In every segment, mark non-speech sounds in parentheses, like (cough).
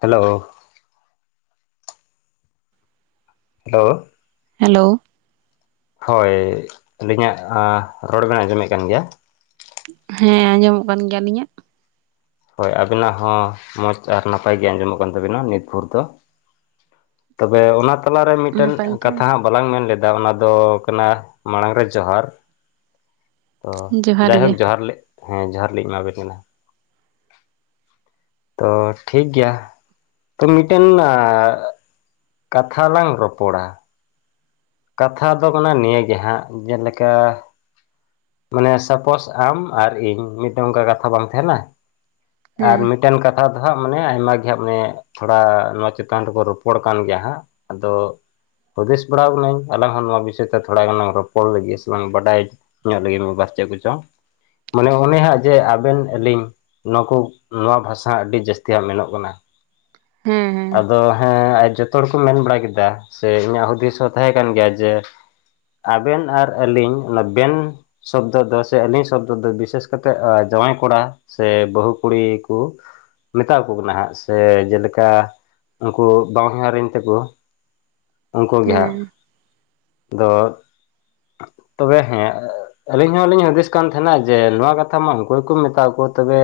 Hello hello hello ᱦᱳᱭ ᱟᱹᱞᱤᱧᱟᱜ ᱮᱸᱜ ᱨᱚᱲ ᱵᱮᱱ ᱟᱸᱡᱚᱢᱮᱫ ᱠᱟᱱ ᱜᱮᱭᱟ᱾ ᱦᱮᱸ ᱟᱸᱡᱚᱢᱚᱜ ᱠᱟᱱ ᱜᱮᱭᱟ ᱟᱞᱤᱧᱟᱜ᱾ ᱦᱳᱭ ᱟᱵᱤᱱᱟᱜ ᱦᱚᱸ ᱢᱚᱡᱽ ᱟᱨ ᱱᱟᱯᱟᱭ ᱜᱮ ᱟᱸᱡᱚᱢᱚᱜ ᱠᱟᱱ ᱛᱟᱵᱤᱱᱟ ᱱᱤᱛ ᱵᱷᱳᱨ ᱫᱚ᱾ ᱛᱚᱵᱮ ᱚᱱᱟ ᱛᱟᱞᱟᱨᱮ ᱢᱤᱫᱴᱮᱱ ᱱᱟᱯᱟᱭ ᱜᱮ ᱠᱟᱛᱷᱟ ᱦᱟᱸᱜ ᱵᱟᱞᱟᱝ ᱢᱮᱱ ᱞᱮᱫᱟ᱾ ᱚᱱᱟ ᱫᱚ ᱠᱟᱱᱟ ᱢᱟᱲᱟᱝ ᱨᱮ ᱡᱚᱦᱟᱨ ᱛᱚ ᱡᱚᱦᱟᱨ ᱜᱮ ᱡᱟᱭᱦᱳᱠ ᱡᱚᱦᱟᱨ ᱦᱮᱸ ᱡᱚᱦᱟᱨ ᱞᱤᱧ ᱮᱢᱟᱵᱮᱱ ᱠᱟᱱᱟ ᱛᱚ ᱴᱷᱤᱠ ᱜᱮᱭᱟ, ᱛᱚ ᱢᱤᱫ ᱴᱮᱱ ᱠᱟᱛᱷᱟ ᱞᱟᱝ ᱨᱚᱯᱚᱲᱟ, ᱠᱟᱛᱷᱟ ᱫᱚ ᱠᱟᱱᱟ ᱱᱤᱭᱟᱹᱜᱮ ᱦᱟᱸᱜ ᱡᱮᱞᱮᱠᱟ ᱢᱟᱱᱮ ᱥᱟᱯᱚᱥ ᱟᱢ ᱟᱨ ᱤᱧ ᱢᱤᱫᱴᱟᱝ ᱚᱱᱠᱟ ᱠᱟᱛᱷᱟ ᱵᱟᱝ ᱛᱟᱦᱮᱱᱟ ᱟᱨ ᱦᱮᱸ ᱢᱤᱫ ᱢᱤᱫᱴᱮᱱ ᱠᱟᱛᱷᱟ ᱫᱚ ᱦᱟᱸᱜ ᱢᱟᱱᱮ ᱟᱭᱢᱟ ᱜᱮ ᱦᱟᱸᱜ ᱢᱟᱱᱮ ᱛᱷᱚᱲᱟ ᱱᱚᱣᱟ ᱪᱮᱛᱟᱱ ᱨᱮᱵᱚ ᱨᱚᱯᱚᱲ ᱠᱟᱱ ᱜᱮᱭᱟ ᱦᱟᱸᱜ, ᱟᱫᱚ ᱦᱩᱫᱤᱥ ᱵᱟᱲᱟᱣ ᱟᱠᱟᱱᱟᱹᱧ, ᱟᱞᱟᱝ ᱦᱚᱸ ᱱᱚᱣᱟ ᱵᱤᱥᱚᱭ ᱛᱮ ᱛᱷᱚᱲᱟ ᱜᱟᱱ ᱞᱟᱝ ᱨᱚᱯᱚᱲ ᱞᱟᱹᱜᱤᱫ ᱥᱮᱞᱟᱝ ᱵᱟᱰᱟᱭ ᱧᱚᱜ ᱞᱟᱹᱜᱤᱫ ᱢᱤᱫ ᱵᱟᱨ ᱪᱮᱫ ᱠᱚᱪᱚᱝ, ᱢᱟᱱᱮ ᱚᱱᱮ ᱦᱟᱸᱜ ᱡᱮ ᱟᱵᱮᱱ ᱟᱹᱞᱤᱧ, ᱱᱚᱣᱟ ᱠᱩ ᱱᱚᱣᱟ ᱵᱷᱟᱥᱟ ᱟᱹᱰᱤ ᱡᱟᱹᱥᱛᱤ ᱦᱟᱸᱜ ᱢᱮᱱᱚᱜ ᱠᱟᱱᱟ, ᱦᱮᱸ ᱦᱮᱸ, ᱟᱫᱚ ᱦᱮᱸ ᱟᱡ ᱡᱚᱛᱚ ᱦᱚᱲ ᱠᱚ ᱢᱮᱱ ᱵᱟᱲᱟ ᱠᱮᱫᱟ ᱥᱮ ᱤᱧᱟᱹᱜ ᱦᱩᱫᱤᱥ ᱦᱚᱸ ᱛᱟᱦᱮᱸ ᱠᱟᱱ ᱜᱮᱭᱟ ᱡᱮ ᱟᱵᱮᱱ ᱟᱨ ᱟᱹᱞᱤᱧ ᱚᱱᱟ ᱵᱮᱱ, ᱥᱚᱵᱽᱫᱚ ᱫᱚ ᱥᱮ ᱟᱹᱞᱤᱧ ᱥᱚᱵᱽᱫᱚ ᱫᱚ ᱵᱤᱥᱮᱥ ᱠᱟᱛᱮᱫ ᱮ ᱡᱟᱶᱟᱭ ᱠᱚᱲᱟ, ᱥᱮ ᱵᱟᱹᱦᱩ ᱠᱩᱲᱤ ᱠᱚ ᱢᱮᱛᱟ ᱠᱚ ᱠᱟᱱᱟ ᱦᱟᱸᱜ ᱥᱮ ᱡᱮᱞᱮᱠᱟ ᱩᱱᱠᱩ ᱵᱟᱦᱚᱸᱧᱦᱟᱨᱤᱧ ᱛᱮᱠᱚ ᱩᱱᱠᱩ ᱜᱮ ᱦᱮᱸ ᱦᱟᱸᱜ, ᱫᱚ ᱛᱚᱵᱮ ᱦᱮᱸ ᱟᱹᱞᱤᱧ ᱦᱚᱞᱤᱧ ᱦᱩᱫᱤᱥ ᱠᱟᱱ ᱛᱟᱦᱮᱸᱱᱟ ᱡᱮ ᱱᱚᱣᱟ ᱠᱟᱛᱷᱟ ᱢᱟ ᱚᱠᱚᱭ ᱠᱚᱢ ᱢᱮᱛᱟ ᱠᱚᱣᱟ ᱛᱚᱵᱮ,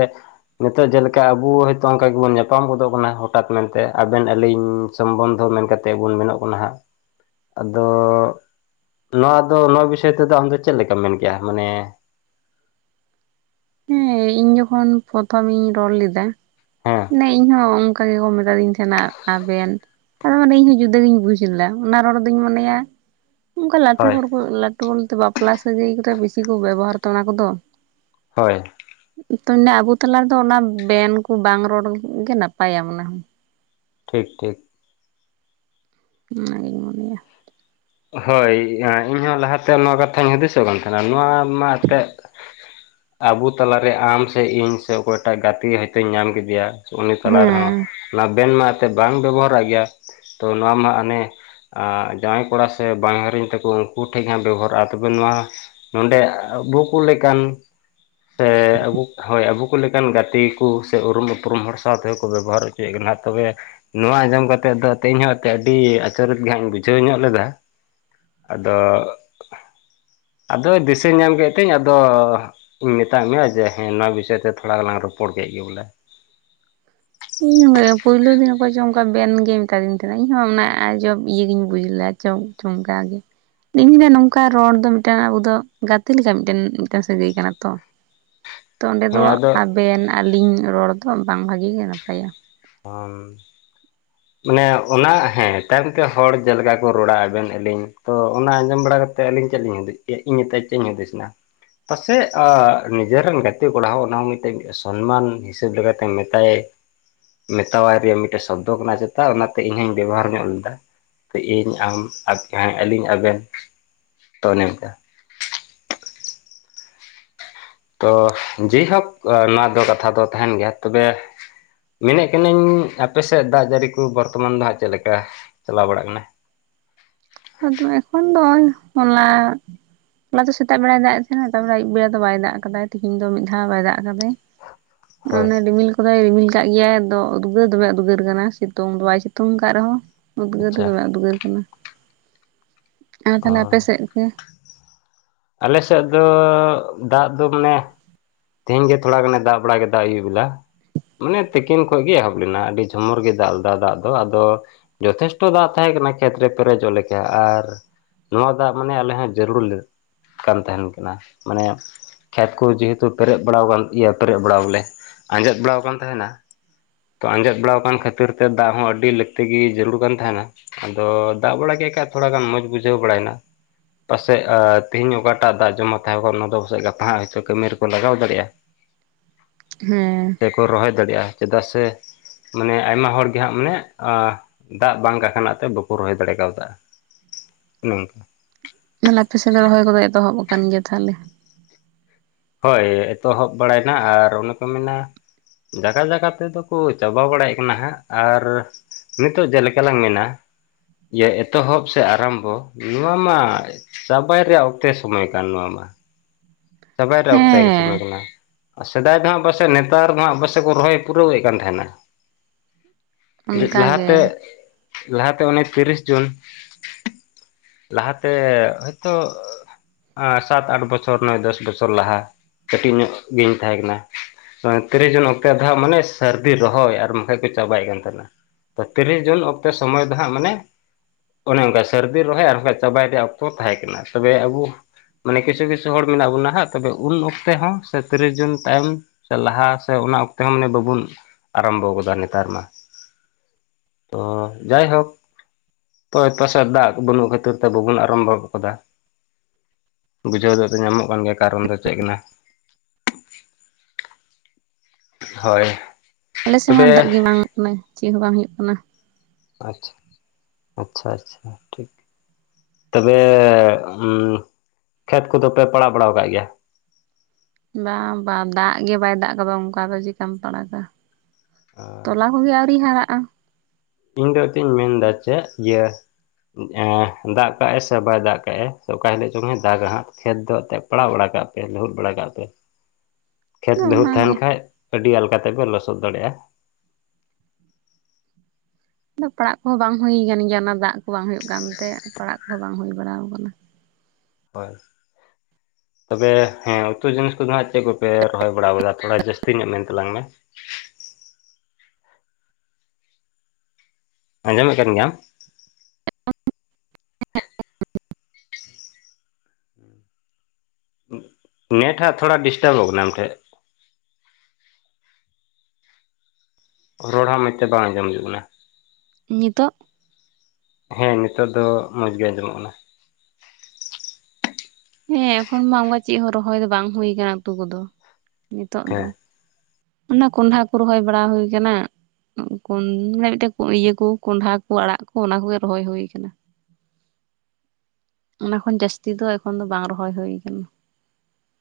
ᱱᱤᱛᱚᱜ ᱡᱮᱞᱮᱠᱟ ᱟᱵᱚᱩ ᱦᱚᱭ ᱛᱳ ᱚᱱᱠᱟ ᱜᱮᱵᱚᱱ ᱧᱟᱯᱟᱢ ᱜᱚᱫᱚᱜ ᱠᱟᱱᱟ ᱦᱚᱴᱟᱛ ᱢᱮᱱᱛᱮ ᱟᱵᱮᱱ ᱟᱹᱞᱤᱧ, ᱥᱚᱢᱵᱚᱱᱫᱷᱚ ᱢᱮᱱ ᱠᱟᱛᱮᱫ ᱵᱚᱱ ᱢᱮᱱᱚᱜ ᱠᱟᱱᱟ ᱦᱟᱸᱜ, ᱟᱫᱚ ᱱᱚᱣᱟ ᱫᱚ ᱱᱚᱣᱟ ᱵᱤᱥᱚᱭ ᱛᱮᱫᱚ ᱟᱢᱫᱚ ᱪᱮᱫ ᱞᱮᱠᱟᱢ ᱢᱮᱱ ᱠᱮᱭᱟ ᱢᱟᱱᱮ? ᱦᱮᱸ ᱤᱧ ᱡᱚᱠᱷᱚᱱ ᱯᱚᱨᱚᱛᱷᱚᱢ ᱤᱧ ᱨᱚᱲ ᱞᱮᱫᱟ, ᱦᱮᱸ ᱱᱮ ᱤᱧᱦᱚᱸ ᱚᱱᱠᱟ ᱜᱮᱠᱚ ᱢᱮᱛᱟ ᱫᱤᱧ ᱛᱟᱦᱮᱸᱱᱟ ᱟᱵᱮᱱ, ᱟᱫᱚ ᱢᱟᱱᱮ ᱤᱧᱦᱚᱸ ᱡᱩᱫᱟᱹ ᱜᱤᱧ ᱵᱩᱡᱽ ᱞᱮᱫᱟ ᱚᱱᱟ ᱨᱚᱲ ᱫᱚᱧ ᱢᱚᱱᱮᱭᱟ ᱚᱱᱠᱟ ᱞᱟᱹᱴᱩ ᱦᱳᱭ ᱦᱚᱲ ᱠᱚ ᱞᱟᱹᱴᱩ ᱵᱳᱞᱛᱮ ᱵᱟᱯᱞᱟ ᱥᱟᱹᱜᱟᱹᱭ ᱨᱮ ᱵᱤᱥᱤ ᱠᱚ ᱵᱮᱵᱚᱦᱟᱨ ᱮᱫᱟ ᱚᱱᱟ ᱠᱚᱫᱚ, ᱦᱳᱭ ᱛᱚ ᱟᱵᱚ ᱛᱟᱞᱟ ᱨᱮᱫᱚ ᱚᱱᱟ ᱵᱮᱱ ᱠᱚ ᱵᱟᱝ ᱨᱚᱲ ᱜᱮ ᱱᱟᱯᱟᱭᱟ ᱢᱟᱱᱮ ᱦᱚᱸ ᱴᱷᱤᱠ ᱴᱷᱤᱠ, ᱚᱱᱟᱜᱮᱧ ᱢᱚᱱᱮᱭᱟ, ᱦᱳᱭ ᱤᱧ ᱦᱚᱸ ᱞᱟᱦᱟᱛᱮ ᱱᱚᱣᱟ ᱠᱟᱛᱷᱟᱧ ᱦᱩᱫᱤᱥᱚᱜ ᱠᱟᱱ ᱛᱟᱦᱮᱸᱱᱟ, ᱱᱚᱣᱟ ᱢᱟ ᱛᱮᱫ ᱟᱵᱚ ᱛᱟᱞᱟ ᱨᱮ ᱟᱢ ᱥᱮ ᱤᱧ ᱥᱮ ᱚᱠᱚᱭ ᱴᱟᱜ ᱜᱟᱛᱮ ᱦᱚᱭ ᱛᱳᱧ ᱧᱟᱢ ᱠᱮᱫᱮᱭᱟ ᱩᱱᱤ ᱛᱟᱞᱟ ᱨᱮᱦᱚᱸ ᱦᱮᱸ ᱚᱱᱟ ᱵᱮᱱ ᱢᱟ ᱮᱛᱮ ᱵᱟᱝ ᱵᱮᱵᱚᱦᱟᱨᱚᱜ ᱜᱮᱭᱟ ᱛᱚ ᱱᱚᱣᱟ ᱢᱟ ᱦᱟᱱᱮ ᱟ ᱡᱟᱶᱟᱭ ᱠᱚᱲᱟ ᱥᱮ ᱥᱮ ᱵᱟᱸᱦᱚᱸᱧᱦᱟᱸᱨᱤᱧ ᱛᱟᱠᱚ ᱩᱱᱠᱩ ᱴᱷᱮᱱ ᱦᱟᱸᱜ ᱵᱮᱵᱚᱦᱟᱨᱚᱜᱼᱟ ᱛᱚᱵᱮ ᱱᱚᱣᱟ ᱱᱚᱸᱰᱮ ᱟᱵᱩ ᱠᱚ ᱞᱮᱠᱟᱱ, ᱥᱮ ᱟᱵᱩ ᱠᱩ ᱦᱳᱭ ᱟᱵᱚ ᱠᱩ ᱞᱮᱠᱟᱱ ᱜᱟᱛᱮ ᱠᱚ ᱥᱮ ᱩᱨᱩᱢ ᱩᱯᱨᱩᱢ ᱦᱚᱲ ᱥᱟᱶ ᱛᱮᱦᱚᱸ ᱠᱚ ᱵᱮᱵᱚᱦᱟᱨ ᱮᱫ ᱠᱚᱣᱟ, ᱪᱮᱫ ᱜᱷᱚᱱᱟᱜ ᱛᱚᱵᱮ ᱱᱚᱣᱟ ᱟᱸᱡᱚᱢ ᱠᱟᱛᱮᱫ ᱫᱚ ᱛᱮᱦᱮᱧ ᱱᱚᱜ-ᱚᱭ ᱟᱹᱰᱤ ᱟᱪᱚᱨᱮᱫ ᱜᱮ ᱦᱟᱸᱜ ᱤᱧ ᱵᱩᱡᱷᱟᱹᱣ ᱧᱚᱜ ᱞᱮᱫᱟ, ᱟᱫᱚ ᱟᱫᱚ ᱫᱤᱥᱟᱹ ᱧᱟᱢ ᱠᱮᱫ ᱛᱤᱧ ᱟᱫᱚ, ᱤᱧ ᱢᱮᱛᱟᱜ ᱢᱮᱭᱟ ᱡᱮ ᱦᱮᱸ ᱱᱚᱣᱟ ᱵᱤᱥᱚᱭ ᱛᱮ ᱛᱷᱚᱲᱟ ᱜᱟᱱ ᱞᱟᱝ ᱨᱚᱯᱚᱲ ᱠᱮᱫ ᱜᱮ ᱵᱚᱞᱮ, ᱤᱧ ᱦᱚ ᱚᱱᱠᱟ ᱜᱮ ᱯᱩᱭᱞᱳ ᱫᱤᱱ ᱚᱠᱚᱭ ᱪᱚᱝ ᱚᱱᱠᱟ ᱵᱮᱱ ᱜᱮᱭ ᱢᱮᱛᱟᱫᱤᱧ ᱛᱟᱦᱮᱸᱱᱟ ᱤᱧᱦᱚᱸ ᱚᱱᱟ ᱟᱡᱤᱵᱽ ᱤᱭᱟᱹ ᱜᱤᱧ ᱵᱩᱡᱽ ᱞᱮᱫᱟ ᱪᱚᱝ, ᱪᱚᱢᱠᱟᱣ ᱜᱮ, ᱤᱧ ᱫᱚ ᱱᱚᱝᱠᱟ ᱨᱚᱲ ᱫᱚ ᱢᱤᱫᱴᱟᱝ ᱟᱵᱚ ᱫᱚ ᱜᱟᱛᱮ ᱞᱮᱠᱟ ᱢᱤᱫᱴᱮᱱ ᱥᱟᱹᱜᱟᱹᱭ ᱠᱟᱱᱟ ᱛᱚ, (inaudible) ᱛᱚ ᱚᱸᱰᱮ ᱦᱮᱸ ᱫᱚ ᱟᱫᱚ ᱟᱵᱮᱱ ᱟᱹᱞᱤᱧ ᱨᱚᱲ ᱫᱚ ᱵᱟᱝ ᱵᱷᱟᱜᱮ ᱜᱮ ᱱᱟᱯᱟᱭᱟ, ᱠᱷᱚᱱ, ᱢᱟᱱᱮ ᱚᱱᱟ ᱦᱮᱸ ᱛᱟᱭᱚᱢ ᱛᱮ ᱦᱚᱲ ᱡᱮᱞᱮᱠᱟ ᱠᱚ ᱨᱚᱲᱟ ᱟᱵᱮᱱ ᱟᱹᱞᱤᱧ ᱛᱚ ᱚᱱᱟ ᱟᱸᱡᱚᱢ ᱵᱟᱲᱟ ᱠᱟᱛᱮᱫ, ᱱᱚᱛᱮ ᱟᱹᱞᱤᱧ ᱪᱮᱫ ᱞᱤᱧ ᱦᱩᱫᱤᱥ ᱤᱧ ᱱᱤᱛᱚᱜ ᱪᱮᱫ ᱤᱧ ᱦᱩᱫᱤᱥ ᱮᱱᱟ, ᱯᱟᱥᱮᱡ ᱱᱤᱡᱮᱨᱱ ᱜᱟᱛᱮ ᱠᱚᱲᱟ ᱦᱚᱸ ᱚᱱᱟ ᱦᱚᱸ ᱢᱤᱫᱴᱮᱱ ᱥᱚᱱᱢᱟᱱ ᱦᱤᱥᱟᱹᱵᱽ ᱞᱮᱠᱟᱛᱮᱢ ᱢᱮᱛᱟᱭᱮ, ᱢᱮᱛᱟᱣᱟᱭ ᱨᱮᱭᱟᱜ ᱢᱤᱫᱴᱟᱜ ᱥᱚᱵᱽᱫᱚ ᱠᱟᱱᱟ ᱪᱮᱛᱟᱜ ᱚᱱᱟᱛᱮ ᱤᱧ ᱦᱚᱸᱧ ᱵᱮᱵᱚᱦᱟᱨ ᱧᱚᱜ ᱞᱮᱫᱟ, ᱤᱧ ᱟᱢ ᱡᱟᱦᱟᱸ ᱟᱹᱞᱤᱧ ᱟᱵᱮᱱ ᱛᱚ ᱚᱱᱮ ᱚᱱᱠᱟ, ᱛᱚ ᱡᱮᱭ ᱦᱳᱠ ᱱᱚᱣᱟ ᱫᱚ ᱠᱟᱛᱷᱟ ᱫᱚ ᱛᱟᱦᱮᱱ ᱜᱮᱭᱟ ᱛᱚᱵᱮ, ᱢᱮᱱᱮᱫ ᱠᱟᱹᱱᱟᱹᱧ ᱟᱯᱮᱥᱮᱫ ᱫᱟᱜ ᱡᱟᱹᱲᱤ ᱠᱚ ᱵᱚᱨᱛᱚᱢᱟᱱ ᱫᱚ ᱦᱟᱸᱜ ᱪᱮᱫ ᱞᱮᱠᱟ ᱪᱟᱞᱟᱣ ᱵᱟᱲᱟᱜ ᱠᱟᱱᱟ᱾ ᱟ ᱮᱠᱷᱚᱱ ᱫᱚ ᱦᱚᱞᱟ ᱦᱚᱞᱟ ᱫᱚ ᱥᱮᱛᱟᱜ ᱵᱮᱲᱟᱭ ᱫᱟᱜ ᱛᱟᱦᱮᱱᱟ ᱱᱟᱨᱲᱟ ᱟᱹᱭᱩᱵ ᱵᱮᱲᱟ ᱫᱚ ᱵᱟᱭ ᱫᱟᱜ ᱟᱠᱟᱫᱟ ᱛᱤᱦᱤᱱ ᱫᱚ ᱢᱤᱫ ᱫᱷᱟᱣ ᱵᱟᱭ ᱫᱟᱷᱜ ᱠᱟᱫᱟᱭ (inaudible) ᱚᱱᱮ ᱨᱤᱢᱤᱞ ᱠᱚᱫᱚ ᱨᱤᱢᱤᱞ ᱠᱟᱜ ᱜᱮᱭᱟᱭ ᱟᱫᱚ ᱩᱫᱽᱜᱟᱹᱨ ᱫᱚᱢᱮ ᱩᱫᱽᱜᱟᱹᱨ ᱠᱟᱱᱟ ᱥᱤᱛᱩᱝ ᱫᱚ ᱵᱟᱭ ᱥᱤᱛᱩᱝ ᱟᱠᱟᱫ ᱨᱮᱦᱚᱸ ᱩᱫᱽᱜᱟᱹᱨ ᱫᱚ ᱟᱪᱪᱷᱟ ᱫᱚᱢᱮ ᱩᱫᱽᱜᱟᱹᱨ ᱠᱟᱱᱟ᱾ ᱟᱨ ᱚ ᱛᱟᱦᱚᱞᱮ ᱟᱯᱮ ᱥᱮᱫ ᱜᱮ ᱟᱞᱮ ᱥᱮᱫ ᱫᱚ ᱫᱟᱜ ᱫᱚ ᱢᱟᱱᱮ ᱛᱮᱦᱮᱧ ᱜᱮ ᱛᱷᱚᱲᱟ ᱜᱟᱱ ᱮ ᱫᱟᱜ ᱵᱟᱲᱟ ᱫᱟᱜ ᱠᱮᱜᱼᱟ ᱟᱹᱭᱩᱵ ᱵᱮᱞᱟ᱾ ᱢᱟᱱᱮ ᱛᱤᱠᱤᱱ ᱠᱷᱚᱱ ᱜᱮ ᱮᱦᱚᱵ ᱞᱮᱱᱟ ᱟᱹᱰᱤ ᱡᱷᱚᱢᱚᱨ ᱜᱮ ᱫᱟᱜ ᱞᱮᱫᱟ ᱫᱟᱜ ᱫᱚ ᱟᱫᱚ᱾ ᱡᱚᱛᱷᱮᱥᱴᱚ ᱫᱟᱜ ᱛᱟᱦᱮᱸ ᱠᱟᱱᱟ ᱠᱷᱮᱛᱨᱮ ᱯᱮᱨᱮᱡᱚᱜ ᱞᱮᱠᱟ ᱟᱨ ᱱᱚᱣᱟ ᱫᱟᱜ ᱢᱟᱱᱮ ᱟᱞᱮ ᱦᱚᱸ ᱡᱟᱹᱨᱩᱲ ᱞᱮᱫ ᱠᱟᱱ ᱛᱟᱦᱮᱱ ᱠᱟᱱᱟ ᱢᱟᱱᱮ ᱠᱷᱮᱛ ᱠᱚ ᱡᱮ ᱦᱮᱛᱩ ᱯᱮᱨᱮᱡ ᱵᱟᱲᱟᱣ ᱤᱭᱟ. ᱯᱮᱨᱮᱡ ᱵᱟᱲᱟ ᱵᱚᱞᱮ ᱟᱸᱡᱮᱫ ᱵᱟᱲᱟᱣ ᱟᱠᱟᱱ ᱛᱟᱦᱮᱱᱟ᱾ ᱛᱚ ᱟᱸᱡᱮᱫ ᱵᱟᱲᱟᱣ ᱟᱠᱟᱱ ᱠᱷᱟᱹᱛᱤᱨ ᱛᱮ ᱫᱟᱜ ᱦᱚᱸ ᱟᱹᱰᱤ ᱞᱟᱹᱠᱛᱤ ᱜᱮ ᱡᱟᱹᱨᱩᱲ ᱠᱟᱱ ᱛᱟᱦᱮᱱᱟ᱾ ᱟᱫᱚ ᱫᱟᱜ ᱵᱟᱲᱟ ᱠᱮᱫ ᱠᱷᱟᱱᱡ ᱛᱷᱚᱲᱟ ᱜᱟᱱ ᱢᱚᱸᱡᱽ ᱵᱩᱡᱷᱟᱹᱣ ᱵᱟᱲᱟᱭᱮᱱᱟᱺ ᱯᱟᱥᱮᱡ ᱛᱮᱦᱮᱧ ᱚᱠᱟᱴᱟᱜ ᱫᱟᱜ ᱡᱚᱢᱟ ᱛᱟᱦᱮᱸ ᱠᱚᱼᱟ ᱚᱱᱟ ᱫᱚ ᱯᱟᱥᱮᱡ ᱜᱟᱯᱟ ᱦᱟᱜ ᱦᱚᱪᱚ ᱠᱟᱹᱢᱤ ᱨᱮᱠ ᱠᱚ ᱞᱟᱜᱟᱣ ᱫᱟᱲᱮᱭᱟᱜᱼᱟ ᱦᱮᱸ ᱛᱮᱠᱚ ᱨᱚᱦᱚᱭ ᱫᱟᱲᱮᱭᱟᱜᱼᱟ ᱪᱮᱫᱟᱜ ᱥᱮ ᱢᱟᱱᱮ ᱟᱭᱢᱟ ᱦᱚᱲᱜᱮ ᱦᱟᱸᱜ ᱢᱟᱱᱮ ᱫᱟᱜ ᱵᱟᱝᱠᱷᱱᱟᱜ ᱛᱮ ᱵᱟᱠᱚ ᱨᱚᱦᱚᱭ ᱫᱟᱲᱮ ᱠᱟᱣᱫᱟ ᱱᱚᱝᱠᱟ (unintelligible) ᱟᱯᱮᱥᱮᱫ ᱫᱚ ᱨᱚᱦᱚᱭ ᱠᱚᱫᱚ ᱮᱛᱚᱦᱚᱵᱽ ᱠᱟᱱ ᱜᱮᱭᱟ ᱛᱟᱦᱞᱮ ᱦᱳᱭ ᱮᱛᱚᱦᱚᱵ ᱵᱟᱲᱟᱭᱮᱱᱟ ᱟᱨ ᱚᱱᱮ ᱠᱚ ᱢᱮᱱᱟ ᱡᱟᱜᱟ ᱡᱟᱜᱟ ᱛᱮᱫᱚ ᱠᱚ ᱪᱟᱵᱟ ᱵᱟᱲᱟᱭᱮᱫ ᱠᱟᱱᱟ ᱦᱟᱸᱜ ᱟᱨ ᱱᱤᱛᱚᱜ ᱡᱮᱞᱮᱠᱟᱞᱟᱝ ᱢᱮᱱᱟ ᱤᱭᱟᱹ ᱮᱛᱚᱦᱚᱵᱽ ᱥᱮ ᱟᱨᱟᱢᱵᱷᱚ ᱱᱚᱣᱟ ᱢᱟ ᱪᱟᱵᱟᱭ ᱨᱮᱭᱟᱜ ᱚᱠᱛᱮ ᱥᱚᱢᱚᱭ ᱠᱟᱱ ᱱᱚᱣᱟ ᱢᱟ᱾ ᱥᱚᱵᱟᱭ ᱴ ᱚᱠᱛᱮ ᱜᱮ ᱥᱚᱢᱚᱭ ᱦᱮᱸ ᱠᱟᱱᱟ ᱟᱨ ᱥᱮᱫᱟᱭ ᱫᱚᱜ ᱯᱟᱥᱮᱡ ᱱᱮᱛᱟᱨ ᱫᱚ ᱯᱟᱥᱮᱡ ᱠᱚ ᱨᱚᱦᱚᱭ ᱯᱩᱨᱟᱹᱣᱮᱫ ᱛᱟᱦᱮᱱᱟ᱾ ᱚᱱᱠᱟ ᱞᱟᱦᱟᱛᱮ ᱜᱮ ᱞᱟᱦᱟᱛᱮ ᱚᱱᱮ ᱛᱤᱨᱤᱥ ᱡᱩᱱ ᱞᱟᱦᱟᱛᱮ ᱦᱚᱭᱛᱚ ᱥᱟᱛ ᱟᱴ ᱵᱚᱪᱷᱚᱨ ᱱᱚᱭ ᱫᱚᱥ ᱫᱚᱥᱚᱨ ᱞᱟᱦᱟ ᱠᱟᱹᱴᱤᱡ ᱧᱚᱜ ᱜᱤᱧ ᱛᱟᱦᱮᱸ ᱠᱟᱱᱟ ᱛᱤᱨᱤᱥ ᱡᱚᱱ ᱚᱠᱛᱮ ᱫᱚ ᱦᱟᱸᱜ ᱢᱟᱱᱮ ᱥᱟᱹᱨᱫᱤ ᱨᱚᱦᱚᱭ ᱟᱨ ᱵᱟᱠᱷᱟᱡ ᱠᱚ ᱪᱟᱵᱟᱭᱮᱫ ᱠᱟᱱ ᱛᱟᱦᱮᱱᱟ᱾ ᱛᱚ ᱛᱤᱨᱤᱥ ᱡᱩᱱ ᱚᱠᱛᱮ ᱥᱚᱢᱚᱭ ᱫᱚ ᱦᱟᱸᱜ ᱢᱟᱱᱮ ᱚᱱᱮ ᱚᱱᱠᱟ ᱥᱟᱹᱨᱫᱤ ᱨᱚᱦᱚᱭ ᱟᱨ ᱪᱟᱵᱟᱭ ᱨᱮᱭᱟᱜ ᱚᱠᱛᱚ ᱛᱟᱦᱮᱸ ᱠᱟᱱᱟ ᱛᱚᱵᱮ ᱟᱵᱚ ᱢᱟᱱᱮ ᱠᱤᱪᱷᱩ ᱠᱤᱪᱷᱩ ᱦᱚᱲ ᱢᱮᱱᱟᱜ ᱵᱚᱱᱟ (unintelligible) ᱛᱚᱵᱮ ᱩᱱ ᱚᱠᱛᱮ ᱦᱚᱸ ᱥᱮ ᱛᱤᱨᱤᱥ ᱡᱩᱱ ᱛᱟᱭᱚᱢ ᱥᱮ ᱞᱟᱦᱟ ᱥᱮ ᱚᱱᱟ ᱚᱠᱛᱮ ᱦᱚᱸ ᱢᱟᱱᱮ ᱵᱟᱵᱩᱱ ᱟᱨᱟᱢᱵᱷᱚ ᱟᱠᱟᱫᱟ ᱱᱮᱛᱟᱨ ᱢᱟ ᱛᱚ ᱡᱟᱭᱦᱳᱠ ᱚᱭᱮ ᱯᱟᱥᱮ ᱫᱟᱜ ᱵᱟᱹᱱᱩᱜ ᱠᱷᱟᱹᱛᱤᱨ ᱛᱮ ᱵᱟᱵᱚᱱ ᱟᱨᱟᱢᱵᱷᱚ ᱟᱠᱟᱫᱟ᱾ ᱵᱩᱡᱷᱟᱹᱣ ᱫᱚ ᱫᱚ ᱧᱟᱢᱚᱜ ᱠᱟᱱ ᱜᱮᱭᱟ ᱠᱟᱨᱚᱱ ᱫᱚ ᱪᱮᱫ ᱠᱟᱱᱟ? ᱦᱳᱭ ᱟᱞᱮ ᱥᱮᱫ ᱢᱟ ᱛᱚᱵᱮ ᱫᱟᱜ ᱜᱮ ᱵᱟᱝ ᱠᱟᱱᱟ᱾ ᱪᱮᱫ ᱦᱚᱸ ᱵᱟᱝ ᱦᱩᱭᱩᱜ ᱠᱟᱱᱟ᱾ ᱟᱪᱷᱟ, ᱟᱪᱷᱟ ᱟᱪᱷᱟ ᱴᱷᱤᱠ ᱛᱚᱵᱮ ᱠᱷᱮᱛ ᱠᱚᱫᱚ ᱯᱮ ᱯᱟᱲᱟᱜ ᱵᱟᱲᱟᱣ ᱟᱠᱟᱫ ᱜᱮᱭᱟ᱾ ᱵᱟᱝ ᱵᱟᱝ ᱫᱟᱜ ᱜᱮ ᱵᱟᱭ ᱫᱟᱜ ᱠᱟᱫᱟ ᱚᱱᱠᱟ ᱫᱚ ᱪᱮᱠᱟᱢ ᱯᱟᱲᱟᱜᱟ᱾ ᱛᱚᱞᱟ ᱠᱚᱜᱮ ᱟᱹᱣᱨᱤᱧ ᱦᱟᱨᱟᱜᱼᱟ ᱤᱧ ᱫᱚ ᱮᱱᱛᱮᱫ ᱤᱧ ᱢᱮᱱ ᱮᱫᱟ ᱪᱮᱫ ᱤᱭᱟᱹ? ᱫᱟᱜ ᱠᱟᱜᱼᱟᱭ ᱥᱮ ᱵᱟᱭ ᱫᱟᱜ ᱠᱟᱭ ᱥᱮ ᱚᱠᱟ ᱦᱤᱞᱳᱜ ᱪᱚᱝᱮ ᱫᱟᱜᱟᱦᱟᱸᱜ ᱠᱷᱮᱛ ᱫᱚ ᱮᱱᱛᱮᱫ ᱯᱟᱲᱟᱣ ᱵᱟᱲᱟ ᱠᱟᱜ ᱯᱮ ᱞᱟᱹᱦᱩᱫ ᱵᱟᱲᱟ ᱠᱟᱜ ᱯᱮ ᱠᱷᱮᱛ ᱵᱤᱦᱩ ᱛᱟᱦᱮᱱ ᱚᱱᱟᱜᱮ ᱠᱷᱟ ᱟᱹᱰᱤ ᱟᱞᱠᱟ ᱛᱮᱯᱮ ᱞᱚᱥᱚᱫ ᱫᱟᱲᱮᱭᱟᱜᱼᱟ ᱟᱫᱚ ᱯᱟᱲᱟᱜ ᱠᱚᱦᱚᱸ ᱵᱟᱝ ᱦᱩᱭ ᱠᱟᱱ ᱜᱮᱭᱟ ᱚᱱᱟ ᱫᱟᱜ ᱠᱚ ᱵᱟᱝ ᱦᱩᱭᱩᱜ ᱠᱟᱱᱛᱮ ᱯᱟᱲᱟᱜ ᱠᱚᱦᱚᱸ ᱵᱟᱝ ᱦᱩᱭ ᱵᱟᱲᱟᱣ ᱟᱠᱟᱱᱟ᱾ ᱦᱳᱭ ᱛᱚᱵᱮ ᱦᱮᱸ ᱩᱛᱩ ᱡᱤᱱᱤᱥ ᱠᱚᱫᱚ ᱦᱟᱸᱜ ᱪᱮᱫ ᱠᱚᱯᱮ ᱨᱚᱦᱚᱭ ᱵᱟᱲᱟ ᱟᱠᱟᱫᱟ, ᱛᱷᱚᱲᱟ ᱡᱟᱹᱥᱛᱤ ᱧᱚᱜ ᱢᱮᱱ ᱛᱟᱞᱟᱝ ᱢᱮ? ᱟᱸᱡᱚᱢᱮᱫ ᱠᱟᱱ ᱜᱮᱭᱟᱢ ᱦᱮ (unintelligible) ᱱᱮᱴ ᱦᱟᱜ ᱛᱷᱚᱲᱟ ᱰᱤᱥᱴᱟᱵᱚᱜ ᱠᱟᱱᱟ, ᱟᱢᱴᱷᱮ ᱨᱚᱲ ᱦᱚᱸ ᱢᱚᱡᱽ ᱛᱮ ᱵᱟᱝ ᱟᱸᱡᱚᱢ ᱡ ᱠᱟᱱᱟ᱾ ᱱᱤᱛᱚᱜ ᱦᱮᱸ ᱱᱤᱛᱚᱜ ᱫᱚ ᱢᱚᱸᱡᱽ ᱜᱮ ᱟᱸᱡᱚᱢᱚᱜ ᱠᱟᱱᱟ ᱦᱮᱸ ᱮᱠᱷᱚᱱ ᱢᱟ ᱚᱱᱠᱟ ᱪᱮᱫ ᱦᱚᱸ ᱨᱚᱦᱚᱭ ᱫᱚ ᱵᱟᱝ ᱦᱩᱭ ᱠᱟᱱᱟ ᱩᱛ ᱠᱚᱫᱚ, ᱱᱤᱛᱚᱜ ᱫᱚ᱾ ᱦᱮᱸ ᱚᱱᱟ ᱠᱚᱸᱰᱦᱷᱟ ᱠᱚ ᱨᱚᱦᱚᱭ ᱵᱟᱲᱟ ᱦᱩᱭ ᱟᱠᱟᱱᱟ᱾ ᱢᱟᱱᱮ ᱢᱤᱫᱴᱮᱡ ᱤᱭᱟᱹ ᱠᱚ ᱠᱸᱰᱷᱟ ᱠᱚ ᱟᱲᱟᱜ ᱠᱚ ᱚᱱᱟ ᱠᱚᱜᱮ ᱨᱚᱦᱚᱭ ᱦᱩᱭ ᱟᱠᱟᱱᱟ᱾ (inaudible) ᱚᱱᱟ ᱠᱷᱚᱱ ᱡᱟᱹᱥᱛᱤ ᱫᱚ ᱮᱠᱷᱚᱱ ᱫᱚ ᱵᱟᱝ ᱨᱚᱦᱚᱭ ᱦᱩ ᱠᱟᱱᱟ᱾